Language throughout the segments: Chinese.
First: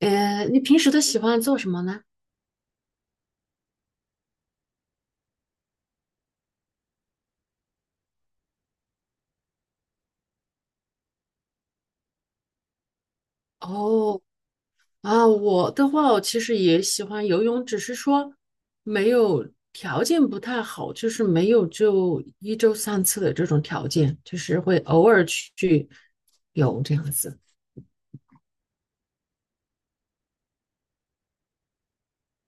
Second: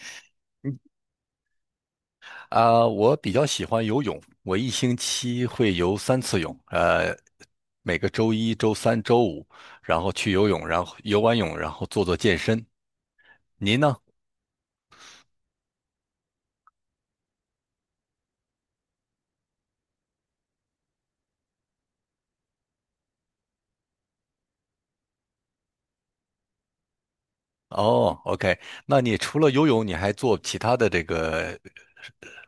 你平时都喜欢做什么呢？啊，我比较喜欢游泳，我一星期会游3次泳，每个周一、周三、周五，然后去游泳，然后游完泳，然后做做健身。您呢？哦。啊，我的话，我其实也喜欢游泳，只是说没有条件不太好，就是没有就一周三次的这种条件，就是会偶尔去游这样子。哦，OK，那你除了游泳，你还做其他的这个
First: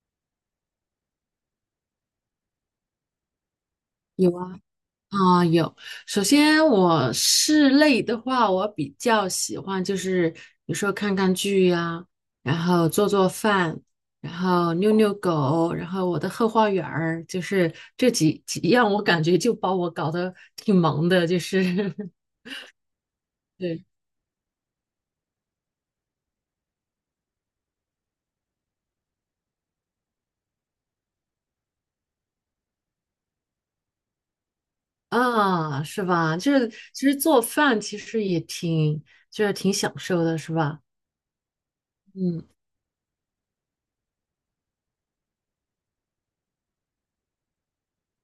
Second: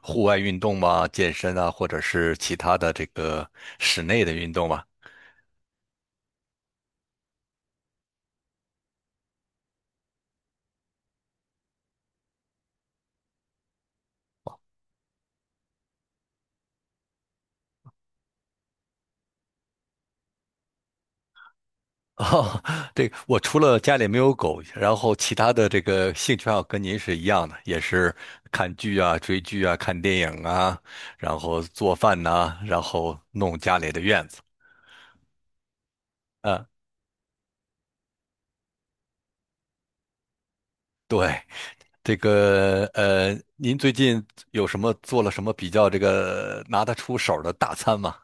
户外运动吗？健身啊，或者是其他的这个室内的运动吗？啊、有。首先，我室内的话，我比较喜欢就是有时候看看剧呀、然后做做饭，然后遛遛狗，然后我的后花园儿，就是这几样，我感觉就把我搞得挺忙的，就是 哦，对我除了对家里没有狗，然后其他的这个兴趣爱好跟您是一样的，也是看剧啊、追剧啊、看电影啊，然后做饭呐、然后弄家里的院子。啊，是吧？就啊，是其实做饭其实也挺就是挺享受的，是吧？对，这嗯。个您最近有什么做了什么比较这个拿得出手的大餐吗？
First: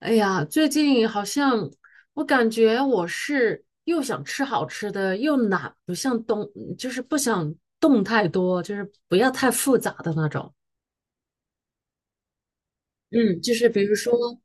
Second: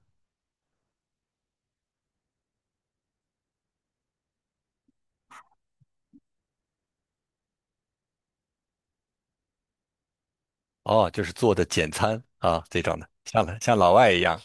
哎呀，最近好像我感觉我是又想吃好吃的，又懒，不想动，就是不想动太多，就是不要太复杂的那种。哦，就是做的简餐啊这种的，嗯，就像是像比老如外一样。说，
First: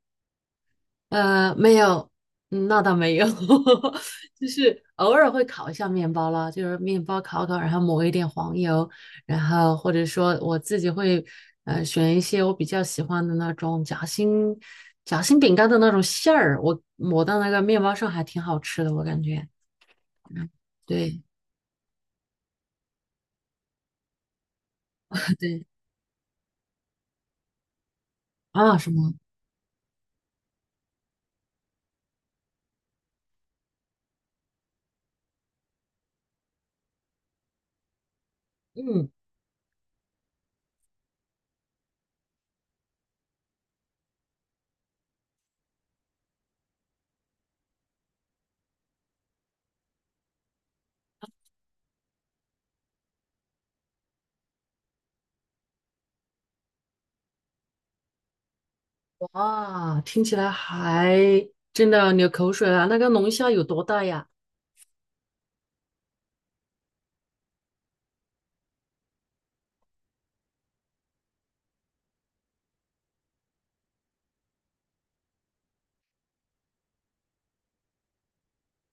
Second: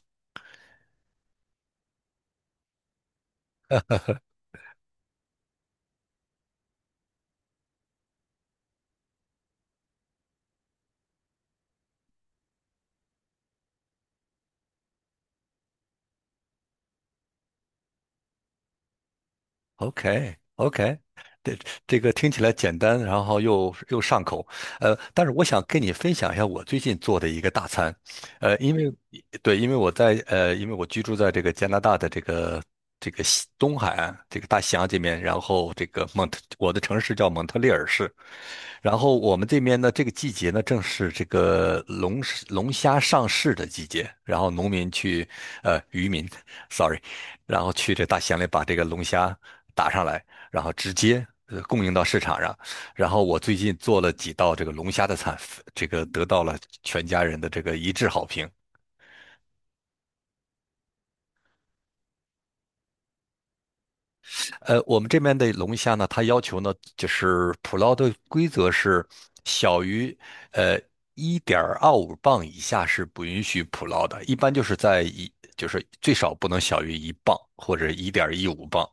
没有，那倒没有。就是偶尔会烤一下面包了，就是面包烤烤，然后抹一点黄油，然后或者说我自己会选一些我比较喜欢的那种夹心饼干的那种馅儿，我抹到那个面包上还挺好吃的，我感觉。OK，OK，对。 这这个听起来简单，然后又上口，但是 我想对跟你分享一下我最近做的一个大餐，呃，因啊，什为么？对，因为我居住在这个加拿大的这个西东海岸这个大西洋这边，然后这个蒙特，我的城市叫蒙特利尔市，然嗯。后我们这边呢，这个季节呢，正是这个龙虾上市的季节，然后农民去，呃，渔民 ，sorry，然后去这大西洋里把这个龙虾打上来，然后直接供应到市场上。然后我最近做了几道这个龙虾的菜，这个得到了全家人的这个一致好评。哇，听起来还真的流口水了。那个龙虾有多大呀？我们这边的龙虾呢，它要求呢就是捕捞的规则是小于呃1.25磅以下是不允许捕捞的，一般就是就是最少不能小于一磅或者1.15磅。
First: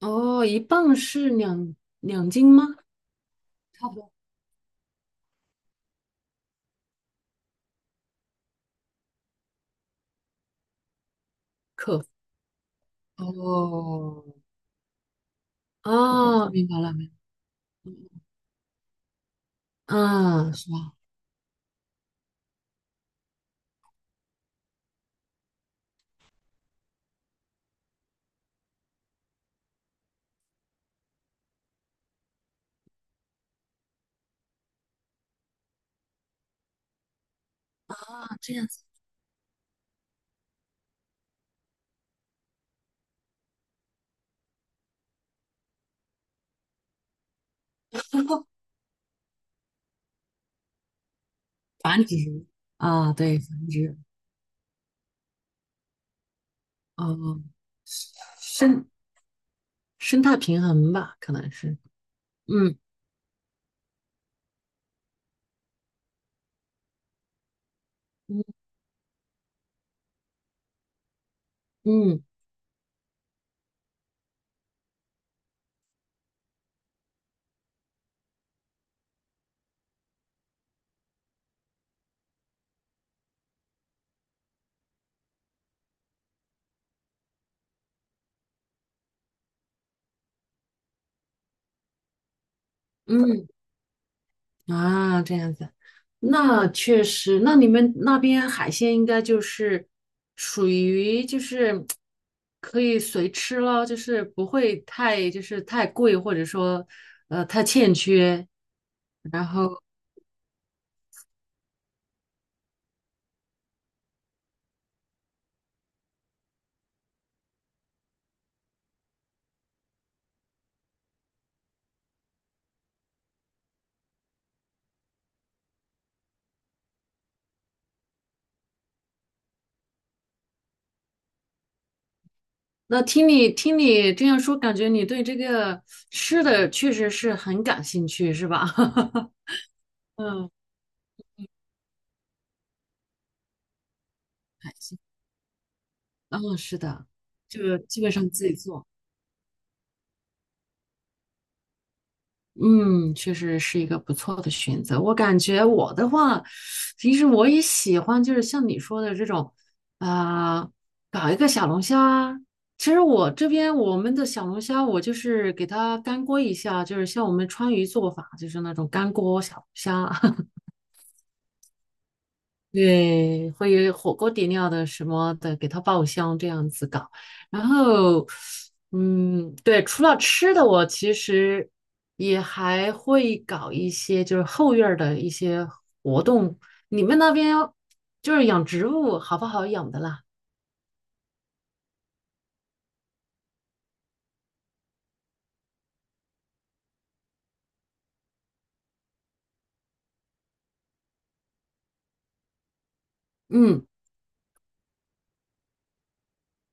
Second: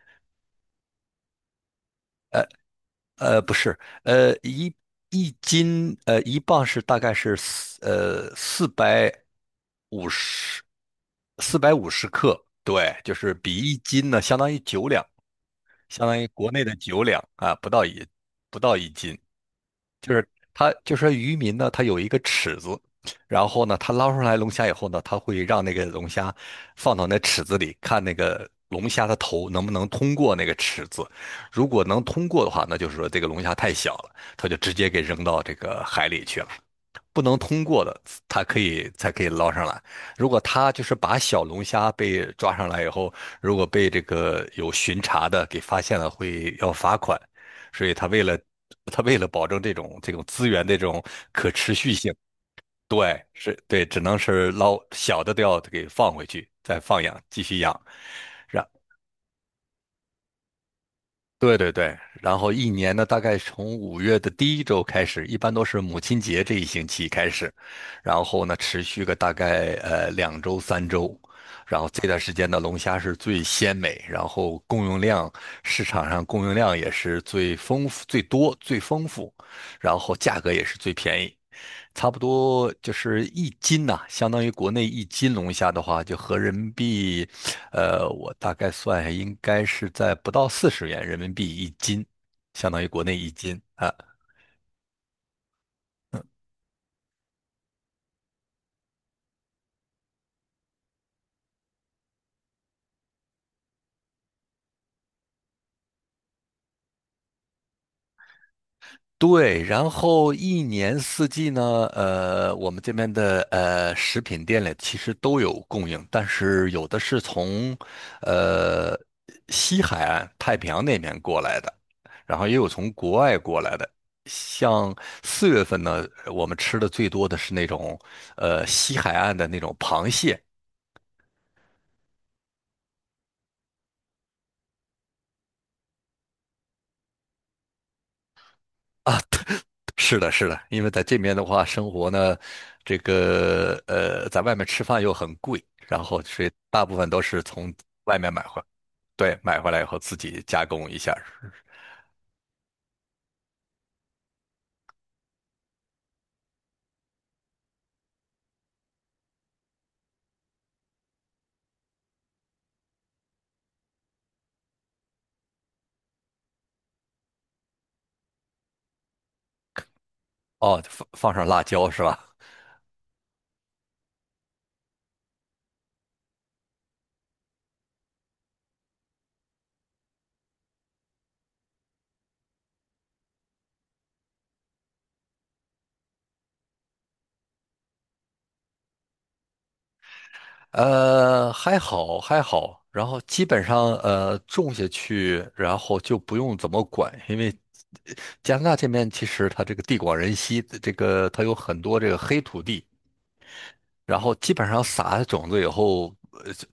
哦，一磅是两斤吗？不是，呃，一一磅是大概是五十450克，对，就是比一斤呢，哦。相当于九两，相当于国哦，内明的白了，九明两啊，不到一斤。嗯，是它吧？就说渔民呢，他有一个尺子，然后呢，他捞上来龙虾以后呢，他会让那个龙虾放到那尺子里，看那个龙虾的头能不能通过那个尺子。如果能通过的话，那就是说这个龙虾太小了，他就直接给扔到这个海里去了。不能通过的，啊，它这可样子。以才可以捞上来。如果它就是把小龙虾被抓上来以后，如果被这个有巡查的给发现了，会要罚款。所以它为了保证这种资源的这种可持续繁性，殖。啊，对，对，是繁对，殖。只能是捞小的都要给放回去，再放养，继哦，续养。生生态平衡吧，可能对对是。对，然后一嗯年呢，大概从5月的第一周开始，一般都是母亲节这一星期开始，然后呢，嗯持续个大概两周三周，然后这段嗯时间呢，龙虾是最鲜美，然后供应量市场上供应量也是最丰富、最多、最丰富，然后价格也是最便宜，差不多就是一斤呐、相当于国内一斤龙虾的话，就合人民币我大概算一下，应该是在不到40元人民币一斤，相当于国内一嗯。斤啊。啊，这样子，那确实，那你们那边海鲜应该就是属于就是可以随吃咯，就是不会太就是太贵，或者说太欠缺，然对，后。然后一年四季呢，我们这边的食品店里其实都有供应，但是有的是从呃西海岸太平洋那边过来的，然后也有从国外过来的。像4月份呢，我们吃的最多的是那种西海岸的那种螃蟹，那听你这样说，感觉你对这个吃的确实是很感兴趣，是吧？是的，是嗯。的，因为在这边的话，生活呢，这个在外面感吃兴饭又很贵，然后所以嗯，是大部的，分都是从就基本外上面买自己回，做。对，买回来以后自己加工一下儿嗯，确实是一个不错的选择。我感觉我的话，其实我也喜欢，就是像你说的这种，啊、搞一个小龙虾啊。其实我这边我们的小龙虾，我就是给它干锅一下，就是像我们川渝做法，就是那种干锅小龙虾啊。哦，放上辣椒是吧？对，会有火锅底料的什么的，给它爆香这样子搞。然后，嗯，对，除了吃的，我其实也还会搞一些就是后院儿的一些活动。你们那边就是养植物好不好养的啦？还好还好，然后基本上种下去，然后就不用怎么管，因为加拿大这边其实它这个地广人稀，这个它有很多这个黑土地，嗯，然后基本上撒了种子以后，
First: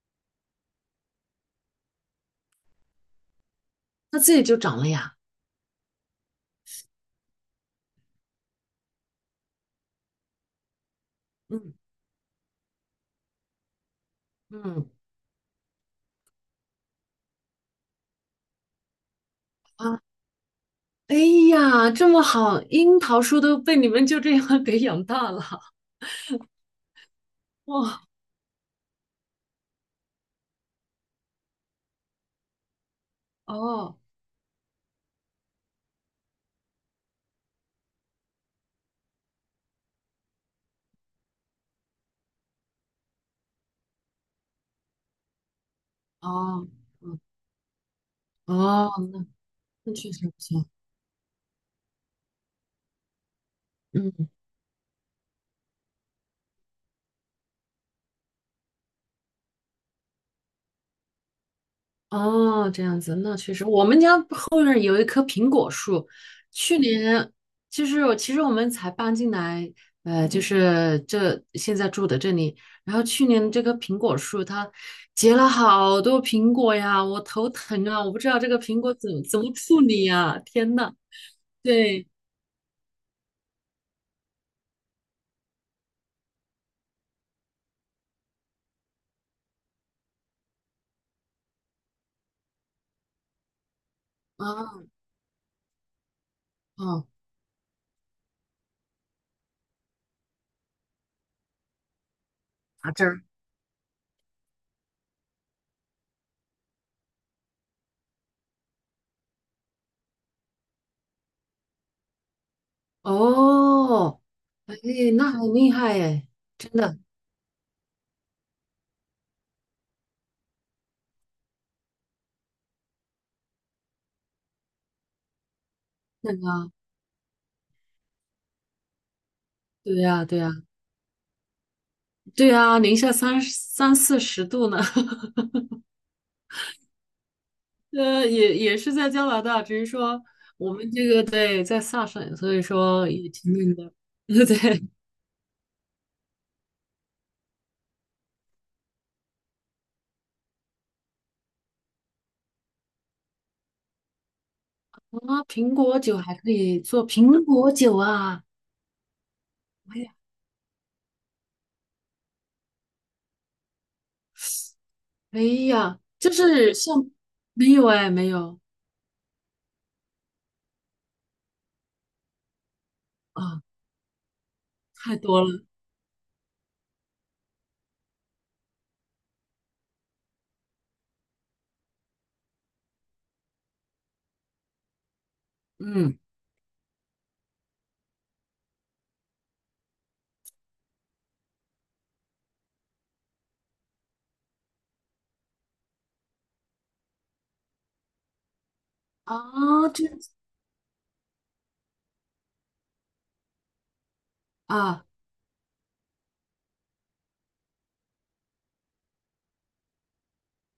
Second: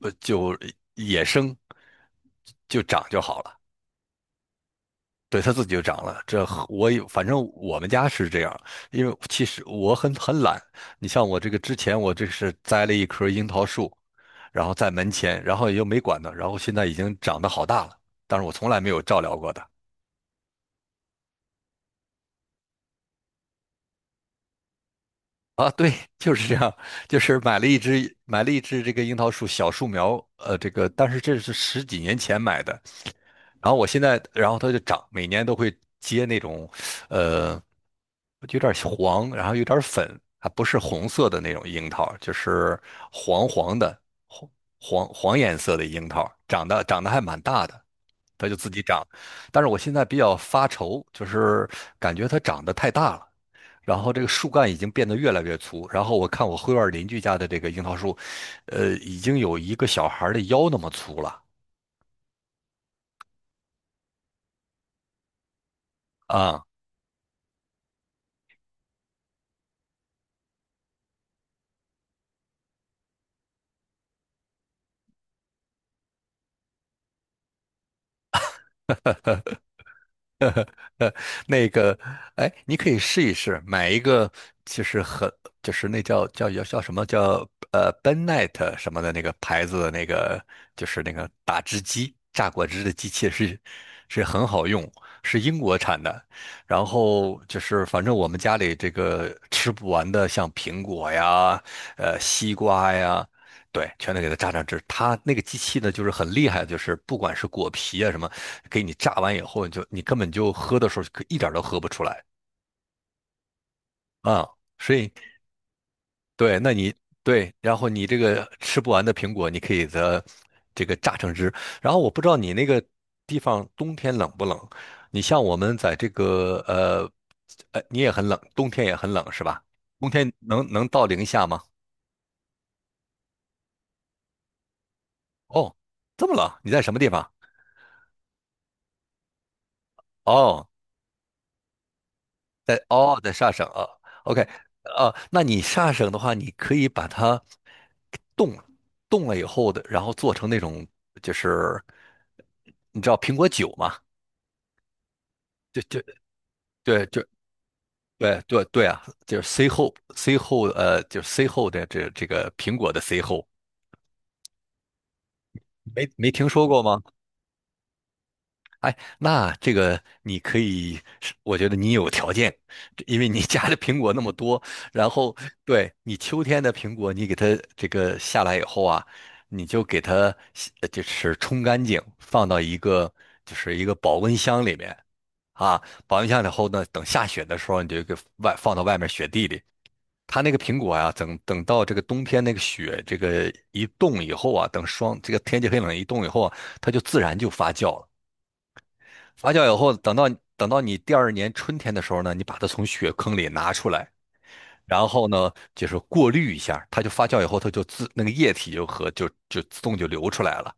就野生就长就好了，它自己就长了呀。对，它自己就长了。这和我有，反正我们家是这样，因为其实我很懒。你像我这个嗯之前，我这是栽了一棵樱桃树，然后嗯在门前，然后也就没管它，然后现在已经长得好大了，但是我从来没有照料过它。啊。哎呀，这么好，樱桃树都被你们就这样 给养大了。啊，对，就是这样，就是买了一哇。只买了一只这个樱桃树小树苗，这个但是这是十几年前买的。然后我哦。现在，然后它就长，每年都会结那种，呃，有点黄，然后有点粉，它不是红色的那种樱桃，就是黄黄的，黄黄黄颜色的樱桃，长哦。得长得嗯。还蛮大的，它就自己哦，长。但是我那现在确比实不较错。发愁，就是感觉它长得太大了，然后这个嗯。树干已经变得越来越粗，然后我看我后院邻居家的这个樱桃树，已经有一个小孩儿的腰那么粗了。哦，这样子，那确实，我们家后院儿有一棵苹果树，啊，去年就是我其实我们才搬进来，就是这现在住的这里，然后去年这棵苹果树它结了好多苹果呀，我头疼啊，我不知道这个苹果怎么处理呀，天呐。呃，那个，对。哎，你可以试一试，买一个，就是很，就是那叫什么叫b e n e t 什么的那个牌子的那个，就是那个打汁机，榨果汁的机器是很好啊。用，是英国产的。然哦，后就是反正我们家里这个吃不完的，像苹果呀，西瓜打汁儿。呀。对，全都给它榨榨汁。它那个机器呢，就是很厉害，就是不管是果皮啊什么，给你榨完以后，你根本就喝的时候一点儿都喝不出来哦，啊、哎，所以那很厉害哎，对，真那你的。对，然后你这个吃不完的苹果，你可以的这个榨成汁。然后我不知道你那个地方冬天冷不冷？你像我们在这那个个，你也很冷，冬天也很冷是吧？对冬呀，天对呀。能到零下吗？对啊，零下三四十度呢。哦，这么冷，你在什么地方？也是在加拿大，只是说哦，我们这个对在萨省，所以说也在萨挺省冷啊的。，OK，对啊，那你萨省的话，你可以把它冻冻了以后的，然后做成那种就是你知道苹果酒嘛？啊，苹就果就酒还可以对做就苹果酒对啊！对对啊，就是 C 后 哎呀，C 后呃，就是 C 后的这个苹果的 C 后，哎呀，没就听说是过吗？像没有哎，没有哎，那这个你可以是我觉得你有条件，这因为你啊，家的苹果那么多，然太后多了。对你秋天的苹果，你给它这个下来以后啊，你就给它洗呃就是冲干净，放到一个保温箱里面啊，保嗯温箱以后呢，等下雪的时候，你就放到外面雪地里。它那个苹果啊，等到这个冬天那个雪这个一冻以后啊，等霜这个天气很冷一冻以后啊，它就自然就发酵了。发酵以啊，后，这等样到子等到你第二年春天的时候呢，你把它从雪坑里拿出来，啊。然后呢，就是过滤一下，它就发酵以后，它就自那个液体就自动就流出来了。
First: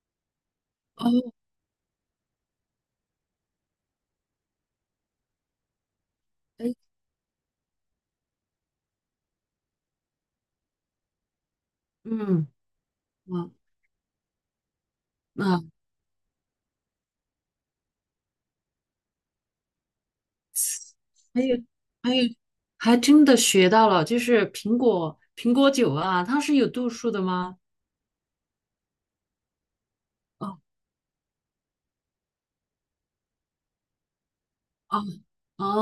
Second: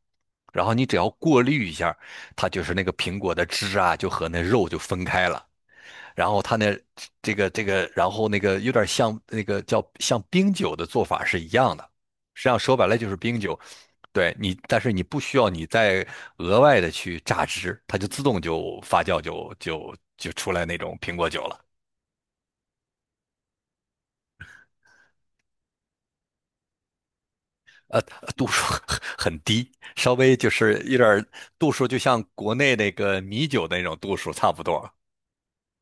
然后你只要哦，过滤一下，它就是那个苹果的汁啊，就和那肉就分开了。然后它哎，那这个这个，然后那个有点像那个叫像冰酒的做法是一样的，实嗯际上说白了就是冰啊。酒。对你，但是你不需要你再额外的去榨汁，它就自动就发酵就出来那种苹果酒还有了。还有，还真的学到了，就是苹果酒啊，它是有度数的吗？呃，度数 很低，稍微就哦是有点儿度数，就像国内那个米酒的那种度数差不多。哦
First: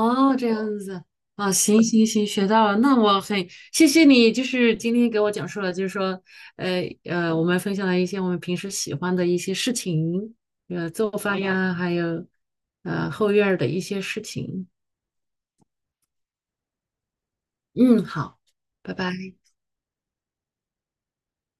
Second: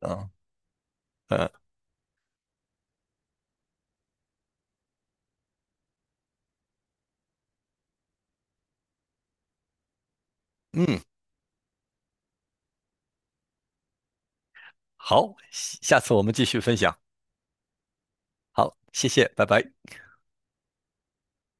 嗯这样子嗯啊，行行行，学到了。那我很谢谢你，就是今天给我讲述了，就是说，我们分享了一些我们平时喜欢的一些事情，嗯，做饭呀，还有后院儿的一些事情。好，下次我们继续分享。嗯，好，好，拜谢谢，拜。拜拜。